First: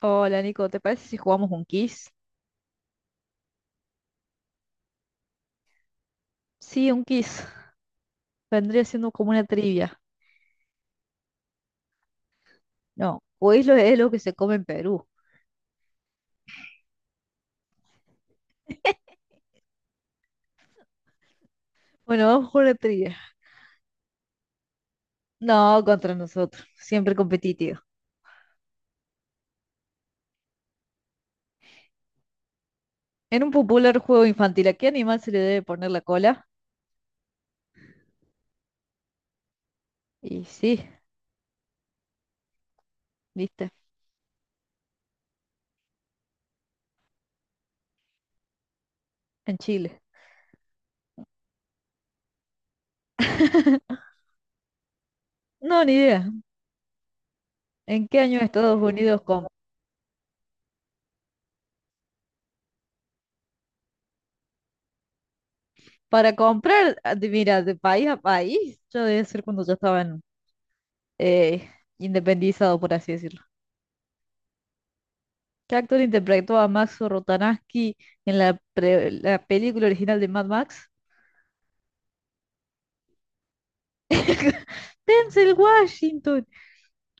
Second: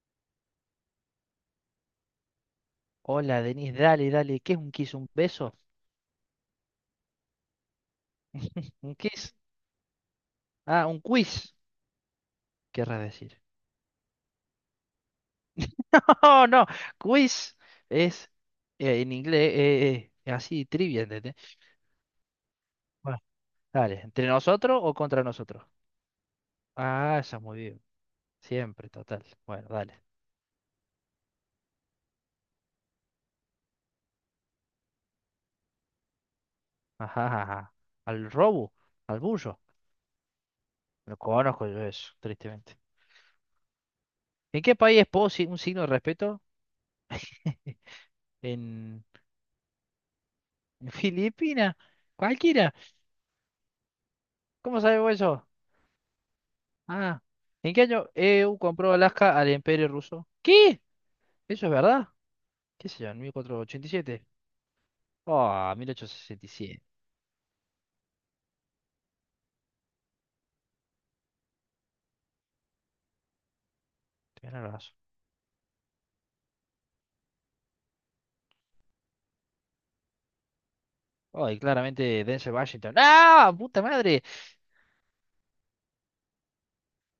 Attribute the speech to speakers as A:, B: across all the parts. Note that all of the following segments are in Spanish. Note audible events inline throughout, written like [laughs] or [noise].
A: Hola Nico, ¿te parece si jugamos un quiz?
B: Hola, Denis, dale, dale. ¿Qué es un kiss? ¿Un beso?
A: Sí, un quiz. Vendría
B: ¿Un
A: siendo como
B: kiss?
A: una trivia.
B: Ah, un quiz, querrás
A: No,
B: decir.
A: quiz lo es lo que se come en Perú.
B: [laughs] ¡Oh, no! Quiz es en inglés así, trivia, ¿entendés?
A: Bueno, vamos con una trivia.
B: Bueno, dale. ¿Entre nosotros o contra nosotros?
A: No, contra nosotros. Siempre
B: Ah, eso es muy
A: competitivo.
B: bien. Siempre, total. Bueno, dale.
A: En un popular juego infantil, ¿a qué animal se le debe poner la cola?
B: Ajá, ajá, ajá. Al robo, al bullo.
A: Y sí,
B: No conozco yo eso, tristemente.
A: viste,
B: ¿En qué país es posi un signo de respeto? [laughs] ¿En
A: en Chile.
B: Filipinas? ¿Cualquiera?
A: [laughs]
B: ¿Cómo sabemos eso?
A: No, ni idea.
B: Ah, ¿en qué
A: ¿En
B: año
A: qué año
B: EU
A: Estados
B: compró
A: Unidos
B: Alaska
A: com-
B: al Imperio Ruso? ¿Qué? ¿Eso es verdad? ¿Qué sé yo? ¿En 1487? Oh,
A: Para
B: 1867.
A: comprar, mira, de país a país, yo debe ser cuando ya estaban en- eh, independizado, por así decirlo.
B: Tenés razón.
A: ¿Qué actor interpretó a Max Rotanansky en la, pre- la película original de Mad Max?
B: Oh, y claramente Denzel Washington. ¡Ah! ¡Puta madre!
A: [laughs] Denzel Washington.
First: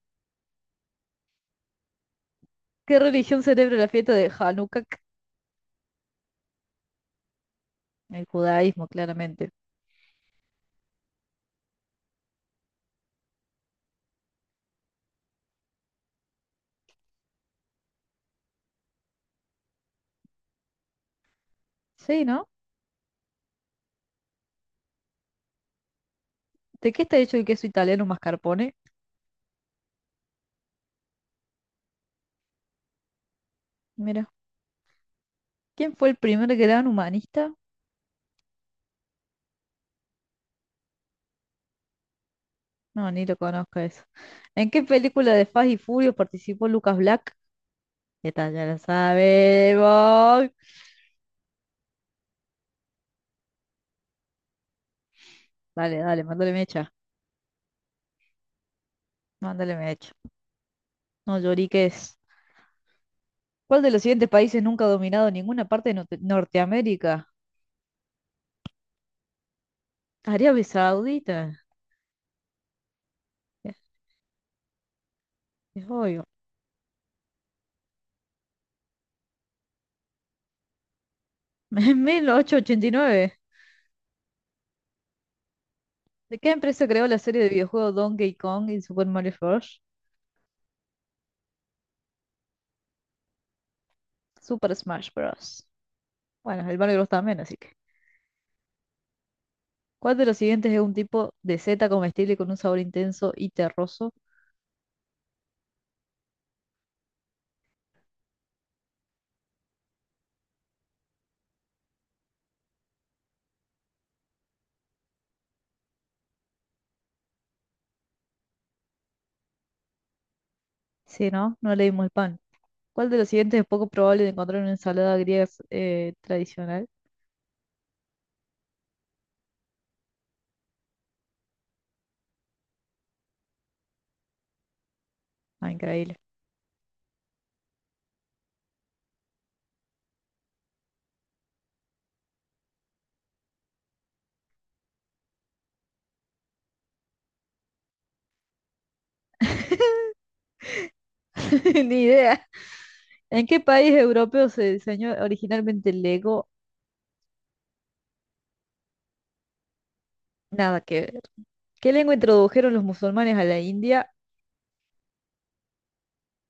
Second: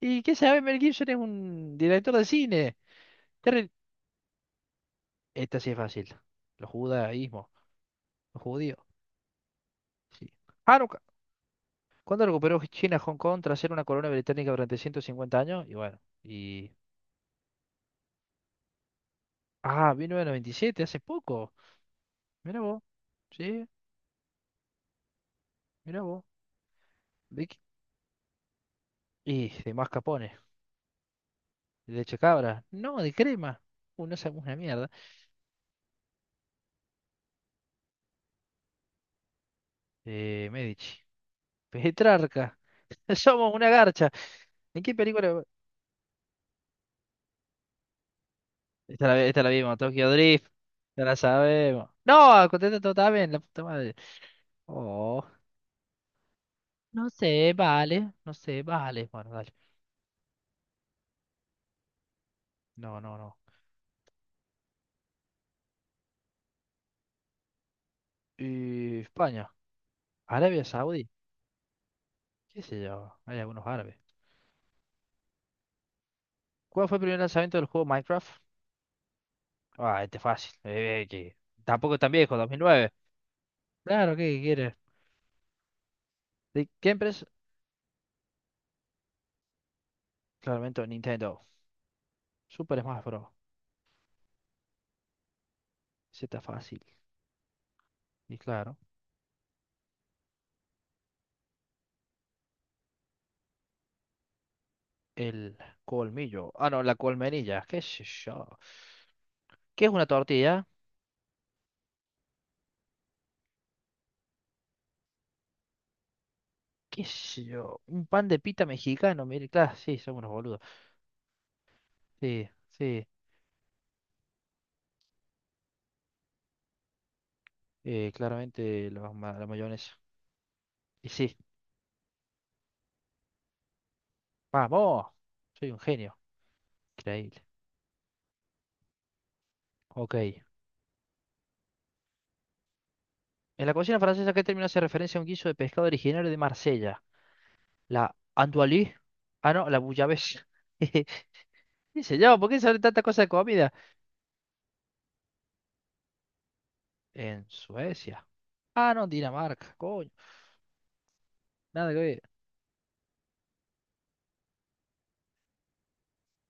B: ¿Y qué sabe? Mel Gibson es un director de cine.
A: ¿Qué religión
B: Terry-
A: celebra la fiesta de Hanukkah?
B: Esta sí es fácil. Los judaísmos.
A: El
B: Los judíos.
A: judaísmo, claramente.
B: Sí. Hanukkah. ¿Cuándo recuperó China Hong Kong tras ser una colonia británica durante 150 años? Y bueno. Ah, 1997, hace poco.
A: Sí, ¿no?
B: Mira vos. Sí, mira vos.
A: ¿De qué está hecho el
B: ¿De
A: queso italiano mascarpone?
B: Y de mascarpone, de leche cabra, no, de crema, no
A: Mira.
B: sabemos una mierda.
A: ¿Quién fue el primer gran humanista?
B: Medici, Petrarca,
A: No,
B: [laughs]
A: ni lo
B: somos una
A: conozco eso.
B: garcha.
A: ¿En qué
B: ¿En qué
A: película
B: película?
A: de Fast y Furious participó Lucas Black? Esta ya la
B: Esta la vimos, Tokyo Drift,
A: sabemos.
B: ya la sabemos. No, contesta todo está bien, la puta madre. Oh,
A: Dale, dale, mándale mecha.
B: no sé, vale, no sé, vale. Bueno, dale.
A: Mándale mecha. No lloriques.
B: No, no, no.
A: ¿Cuál de los siguientes países nunca ha dominado ninguna parte de Norteamérica?
B: Y España,
A: Arabia
B: Arabia Saudí,
A: Saudita.
B: qué sé yo, hay algunos
A: Es,
B: árabes.
A: es obvio.
B: ¿Cuál fue el primer lanzamiento del juego Minecraft? Ah, este es fácil, que
A: [laughs] En
B: tampoco es tan
A: mil
B: viejo,
A: ochocientos ochenta y
B: 2009.
A: nueve.
B: Claro, ¿qué quieres?
A: ¿De qué
B: ¿De
A: empresa
B: qué
A: creó la
B: empresa?
A: serie de videojuegos Donkey Kong y Super Mario Bros?
B: Claramente Nintendo. Super Smash Bros.
A: Super Smash Bros.
B: Sí, está
A: Bueno, el
B: fácil.
A: Mario Bros también, así que.
B: Y claro,
A: ¿Cuál de los siguientes es un tipo de seta comestible con un sabor intenso y terroso?
B: el colmillo. Ah, no, la colmenilla. ¿Qué sé yo? ¿Qué es una tortilla? ¿Qué sé yo? Un pan de pita mexicano. Mire, claro, sí, somos unos boludos.
A: Sí, ¿no? No leímos el pan.
B: Sí, sí.
A: ¿Cuál de los siguientes es poco probable de encontrar en una ensalada griega tradicional?
B: Claramente la mayonesa. Y sí. ¡Vamos!
A: Ah,
B: Soy un
A: increíble.
B: genio. Increíble. Ok. En la cocina francesa, ¿qué término hace referencia a un guiso de pescado originario de Marsella? La andoualie. Ah, no, la bouillabaisse.
A: [laughs]
B: [laughs]
A: Ni
B: Qué sé
A: idea.
B: yo, ¿por qué sale tanta cosa de
A: ¿En qué
B: comida?
A: país europeo se diseñó originalmente el Lego?
B: En Suecia. Ah, no, Dinamarca, coño.
A: Nada que ver. ¿Qué
B: Nada que
A: lengua
B: ver.
A: introdujeron los musulmanes a la India?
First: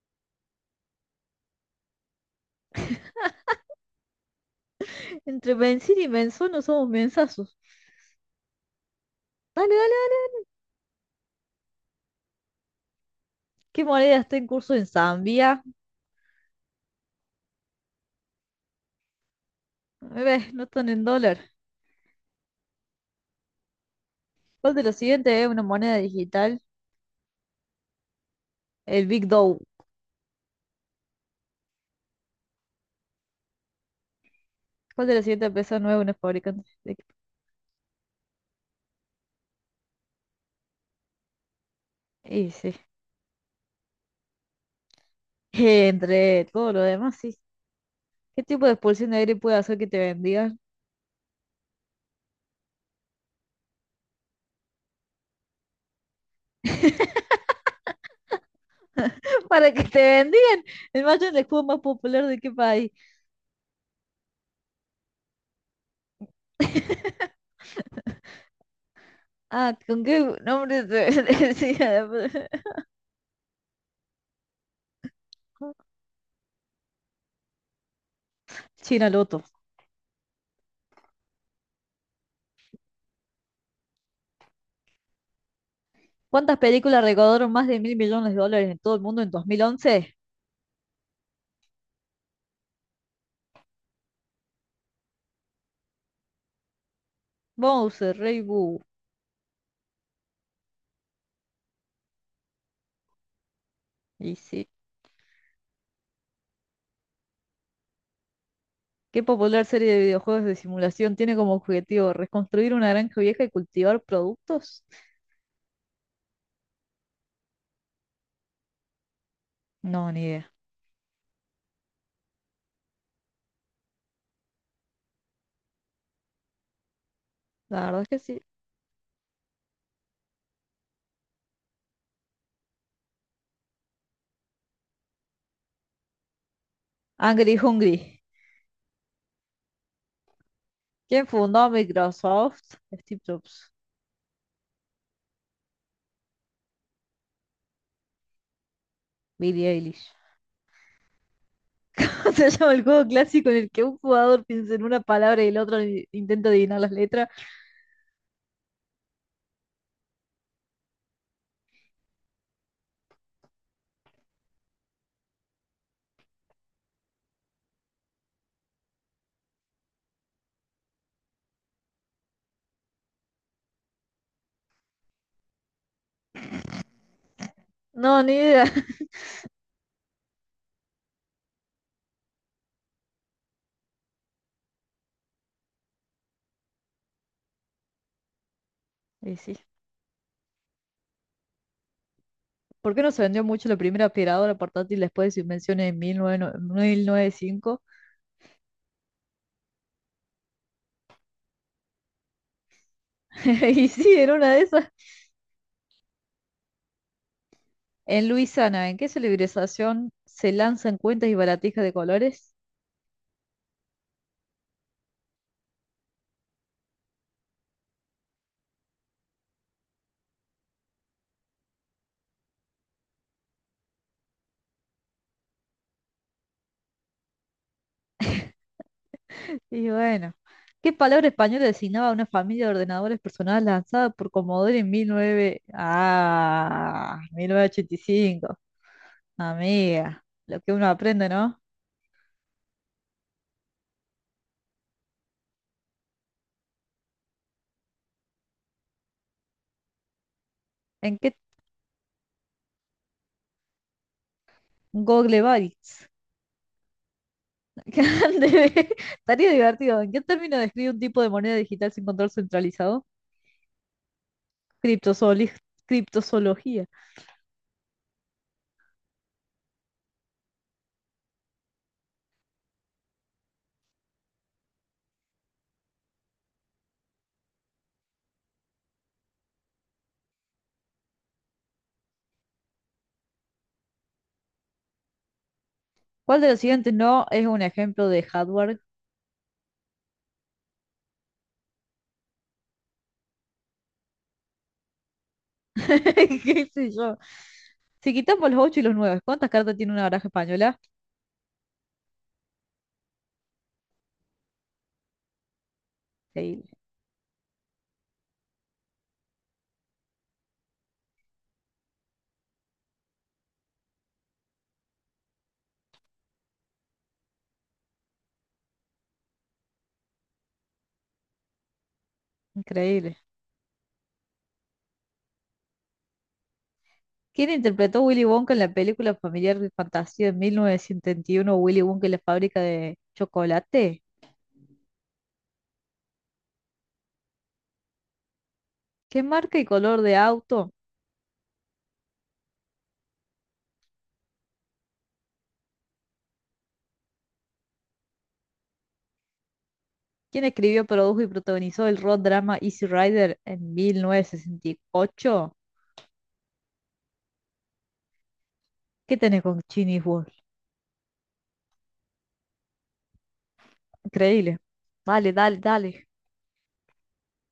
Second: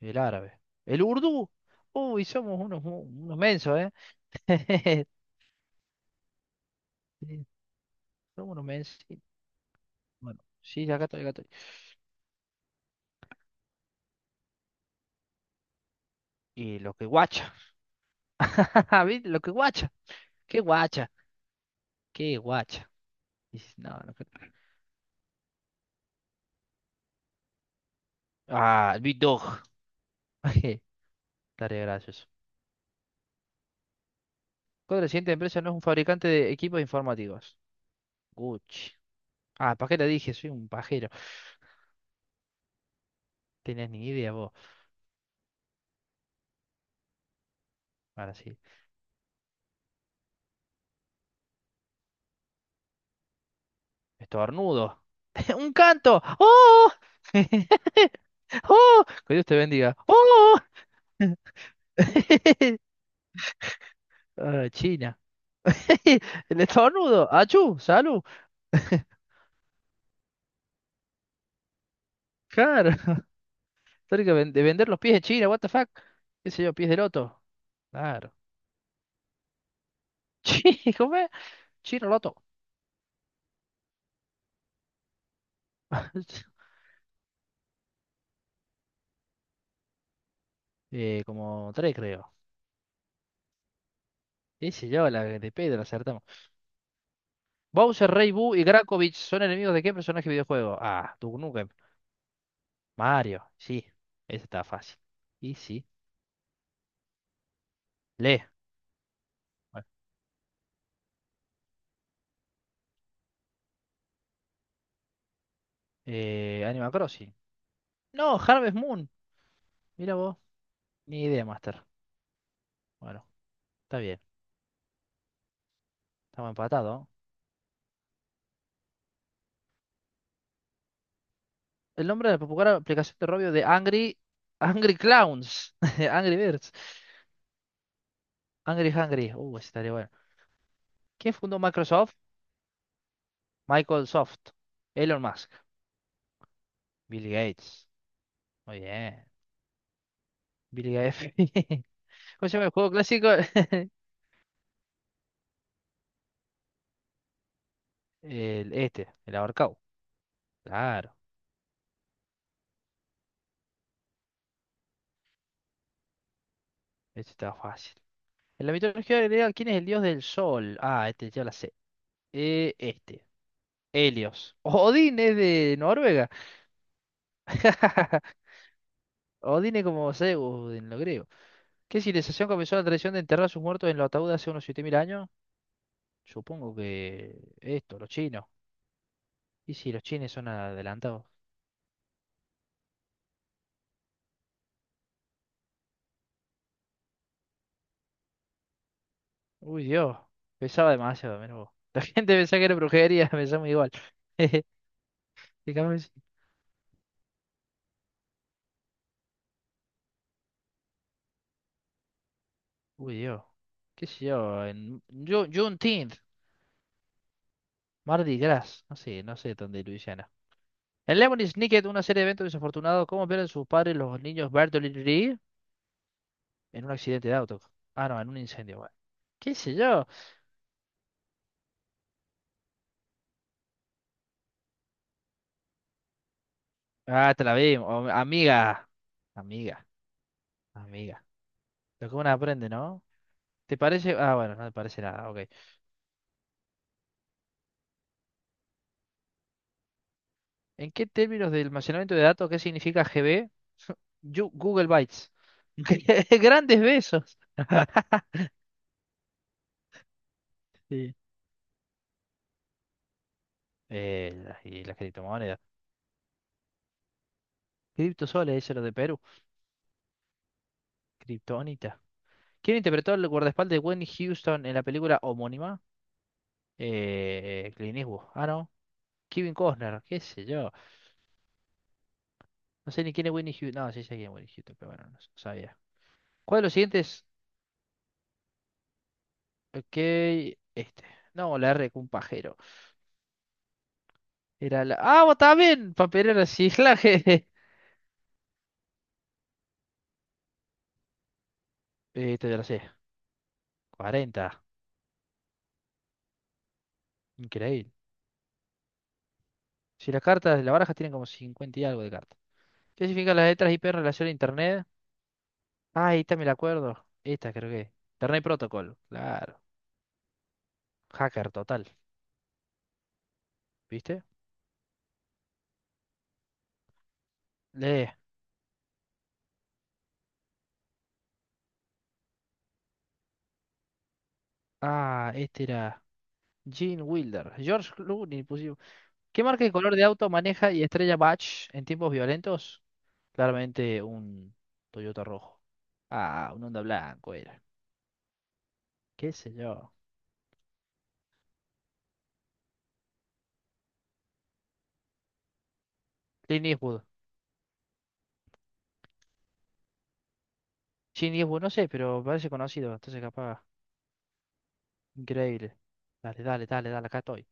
B: El árabe. El urdú. Uy, somos unos mensos, ¿eh? [laughs]
A: Entre Benzín y Benzón no somos
B: Sí,
A: mensazos.
B: somos unos mensos. Sí.
A: Dale, dale, dale.
B: Bueno, sí, acá estoy, acá estoy.
A: ¿Qué moneda está en curso en Zambia?
B: Y lo que guacha. [laughs] ¿Viste? Lo que guacha.
A: Ves,
B: ¿Qué
A: no están en
B: guacha?
A: dólar.
B: ¿Qué guacha? Dices, no, no creo.
A: ¿Cuál de los siguientes es una moneda digital?
B: Ah, el
A: El
B: Big
A: Big Dow.
B: Dog. [laughs] Estaría gracioso. ¿Cuál de
A: ¿Cuál
B: la
A: de las
B: siguiente
A: siguientes
B: empresa no es
A: empresas
B: un
A: no es una
B: fabricante de
A: fabricante
B: equipos
A: de equipo?
B: informáticos? Gucci. Ah, ¿para qué le dije? Soy un pajero.
A: Y sí.
B: Tenías ni idea vos.
A: [laughs] Entre todo lo demás, sí.
B: Ahora
A: ¿Qué
B: sí.
A: tipo de expulsión de aire puede hacer que te bendigan?
B: Estornudo. [laughs] Un canto. ¡Oh! [laughs] ¡Oh! Que Dios
A: [laughs]
B: te
A: Para que
B: bendiga.
A: te
B: ¡Oh!
A: bendigan. El macho es el escudo más popular de qué
B: [laughs]
A: país.
B: Ah, China. [laughs] El
A: [laughs]
B: estornudo. ¡Achú! ¡Salud!
A: Ah, ¿con qué nombre se [laughs] decía? La-
B: Claro. [laughs] Tengo que de vender los pies de China. What the fuck?
A: [laughs]
B: ¿Qué sé yo? Pies de loto. Claro.
A: China Loto.
B: [laughs] ¿Cómo es? Chino loto.
A: ¿Cuántas
B: [laughs]
A: películas recaudaron más de mil millones de dólares en todo el mundo en 2011?
B: Como tres, creo. ¿Qué sé yo? La de Pedro acertamos. Bowser,
A: Bowser,
B: Rey
A: Rey
B: Boo y
A: Boo.
B: Grakovich son enemigos ¿de qué personaje videojuego? Ah, tú nunca Mario, sí,
A: Y
B: esa está
A: sí.
B: fácil. Y sí, lee.
A: ¿Qué popular
B: Bueno,
A: serie de videojuegos de simulación tiene como objetivo reconstruir una granja vieja y cultivar productos?
B: Animal Crossing. No, Harvest Moon.
A: No,
B: Mira
A: ni
B: vos,
A: idea.
B: ni idea, Master. Bueno, está bien, estamos empatados.
A: La verdad es que sí.
B: El nombre de la popular aplicación de robio de Angry, Angry Clowns, [laughs] Angry Birds,
A: Angry Hungry.
B: Angry Hungry. Ese estaría bueno.
A: ¿Quién
B: ¿Quién fundó
A: fundó
B: Microsoft?
A: Microsoft? Steve Jobs.
B: Michael Soft, Elon Musk, Bill Gates. Muy bien,
A: Billie Eilish.
B: Bill Gates.
A: [laughs]
B: [laughs] ¿Cómo
A: Se
B: se llama el
A: llama el
B: juego
A: juego
B: clásico?
A: clásico en el que
B: [laughs]
A: un jugador piensa en una palabra y el otro i- intenta adivinar las letras.
B: El ahorcado. Claro, ese está fácil. En la mitología griega, ¿quién es el dios del sol? Ah, este ya la sé. Este. Helios. [laughs] Odín es de Noruega.
A: No, ni
B: [laughs]
A: idea.
B: Odín es como Zeus en lo griego. ¿Qué civilización comenzó la tradición de enterrar a sus muertos en los ataúdes hace unos 7.000 años? Supongo que esto, los chinos.
A: Y sí.
B: Y si los chinos son adelantados.
A: ¿Por qué no se vendió mucho la primera aspiradora portátil después de su invención en 1909 1905?
B: Uy, Dios. Pesaba demasiado, menos, vos. [laughs] La gente pensaba que era brujería, [laughs]
A: [laughs]
B: pensaba
A: Y
B: igual.
A: sí, en una de
B: [laughs]
A: esas.
B: Fíjame.
A: En Luisiana, ¿en qué celebración se lanzan cuentas y baratijas de colores?
B: Uy, Dios. ¿Qué sé yo? En Juneteenth. Mardi Gras, no sé, no sé dónde de Luisiana. En Lemony Snicket, una serie de eventos desafortunados, ¿cómo pierden sus padres los niños Bertolini en un accidente de auto? Ah, no, en un incendio, bueno. ¿Qué sé
A: Y
B: yo?
A: bueno, ¿qué palabra española designaba a una familia de ordenadores personales lanzada por Commodore en 19... Ah,
B: Ah, te
A: mil
B: la vi,
A: novecientos ochenta y cinco?
B: amiga. Amiga,
A: Amiga, lo que uno
B: amiga.
A: aprende, ¿no?
B: Lo que uno aprende, ¿no? ¿Te parece? Ah, bueno, no te parece nada, ok. ¿En qué
A: ¿En qué
B: términos de almacenamiento de datos, qué significa GB? [laughs] Google Bytes.
A: Google Bytes?
B: [laughs] Grandes besos.
A: Grande.
B: [laughs]
A: [laughs] Estaría divertido. ¿En qué término describe un
B: Sí.
A: tipo de moneda digital sin control centralizado?
B: Y las
A: Criptozoli-
B: criptomonedas.
A: Criptozoología.
B: Criptosoles, eso es lo de Perú. Kryptonita. ¿Quién interpretó el guardaespaldas de Whitney Houston en la película homónima? Clint Eastwood. Ah, no. Kevin Costner, qué sé yo. No sé ni quién es Whitney Houston. No, sí sé quién es Whitney Houston, pero bueno, no sabía.
A: ¿Cuál de
B: ¿Cuál
A: los
B: de los
A: siguientes
B: siguientes?
A: no es un ejemplo de hardware?
B: Ok, este. No, la R con un pajero. Era la. ¡Ah, vos también! Papelera de
A: [laughs] ¿Qué sé yo?
B: reciclaje. [laughs]
A: Si quitamos los 8 y los 9, ¿cuántas cartas tiene una baraja española?
B: Este ya lo sé. 40.
A: Increíble,
B: Increíble. Si las cartas de la baraja tienen como 50 y algo de cartas. ¿Qué significan las letras IP en relación a Internet? Ah, esta me la acuerdo. Esta creo que. Internet Protocol. Claro. Hacker total.
A: increíble.
B: ¿Viste?
A: ¿Quién interpretó a
B: Lee.
A: Willy Wonka en la película familiar de fantasía de 1971, Willy Wonka y la fábrica de chocolate?
B: Ah, este era. Gene Wilder. George Clooney pusimos.
A: ¿Qué
B: ¿Qué
A: marca
B: marca
A: y
B: de color
A: color
B: de
A: de
B: auto maneja
A: auto?
B: y estrella Batch en tiempos violentos? Claramente un Toyota rojo. Ah, un Honda blanco era. ¿Qué sé yo?
A: Quien escribió, produjo y protagonizó el road drama Easy Rider en 1968.
B: Clint Eastwood.
A: ¿Qué tenés con Genius Wolf?
B: Clint Eastwood, no sé, pero parece conocido. Entonces capaz.
A: Increíble. Dale, dale,
B: Increíble.
A: dale.
B: Dale, dale, dale, dale. Acá estoy.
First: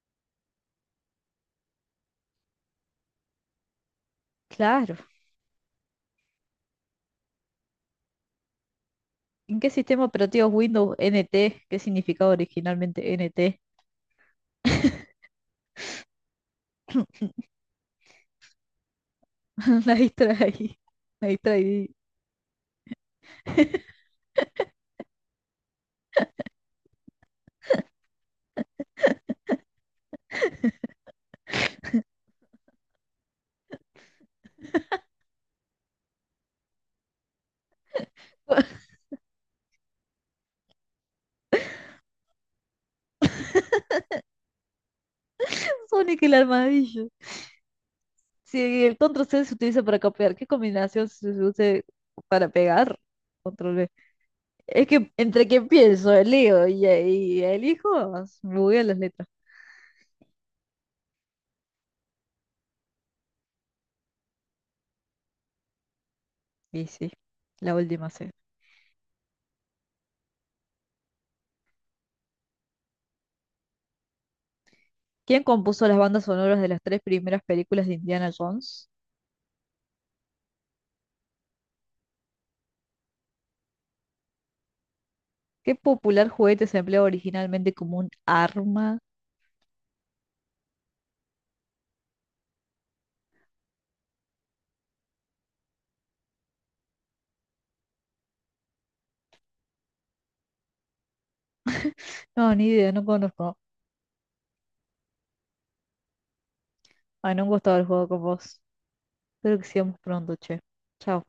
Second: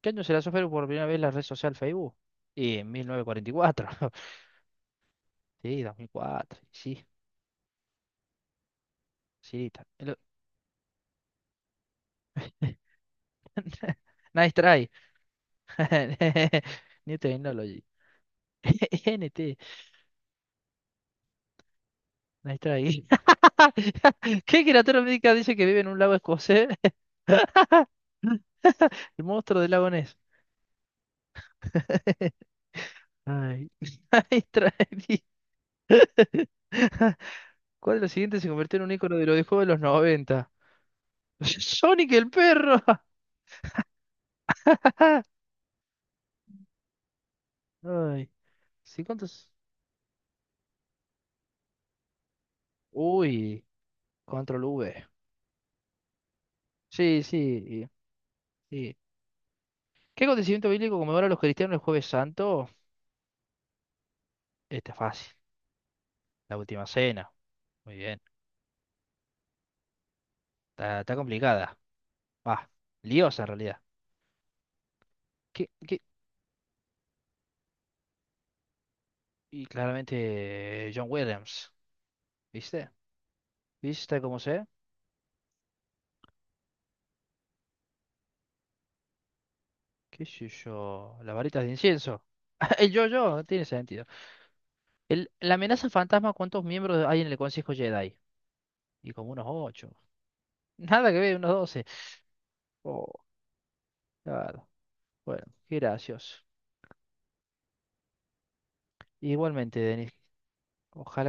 B: ¿Qué año se lanzó Facebook por primera vez la red social Facebook? Y en 1944.
A: Claro.
B: Sí, 2004, sí,
A: ¿En qué
B: sí. ta-
A: sistema
B: lo-
A: operativo es Windows NT? ¿Qué significaba
B: [laughs]
A: originalmente NT?
B: Nice try.
A: [laughs]
B: [laughs] New Technology. [laughs] NT,
A: La distraí. La distraí.
B: nice try. [laughs] ¿Qué criatura médica dice que vive en un lago escocés? [laughs] El monstruo del lago Ness. [laughs] Ay, [laughs] nice try. [laughs] ¿Cuál de los siguientes se convirtió en
A: [laughs]
B: un ícono de los videojuegos de los noventa? [laughs] Sonic el perro. [laughs]
A: Sonic el armadillo.
B: Ay,
A: Si el
B: sí,
A: control C
B: ¿cuántos?
A: se utiliza para copiar, ¿qué combinación se usa para pegar?
B: Uy,
A: Control V.
B: control
A: Es
B: V.
A: que entre que pienso, leo y,
B: Sí,
A: y
B: sí,
A: elijo, bugueo
B: sí.
A: las letras.
B: ¿Qué acontecimiento bíblico conmemora a los cristianos el Jueves Santo? Está fácil. La
A: Y
B: última
A: sí,
B: cena.
A: la
B: Muy
A: última
B: bien.
A: C.
B: Está complicada. Va. Liosa en realidad.
A: ¿Quién
B: ¿Qué,
A: compuso las
B: qué?
A: bandas sonoras de las tres primeras películas de Indiana Jones?
B: Y claramente John Williams. ¿Viste? ¿Viste cómo sé?
A: ¿Qué popular juguete se empleaba originalmente como un arma?
B: ¿Qué sé yo? Las varitas de incienso. [laughs] El yo-yo. No tiene sentido. La amenaza al fantasma. ¿Cuántos miembros hay en el Consejo Jedi? Y como unos ocho. [laughs] Nada que ver, unos doce.
A: No, ni idea, no
B: Oh,
A: conozco.
B: claro. Bueno, qué gracioso.
A: Ay, no me gustado el juego con vos. Espero que
B: Igualmente,
A: sigamos
B: Denis.
A: pronto, che.
B: Ojalá que
A: Chao.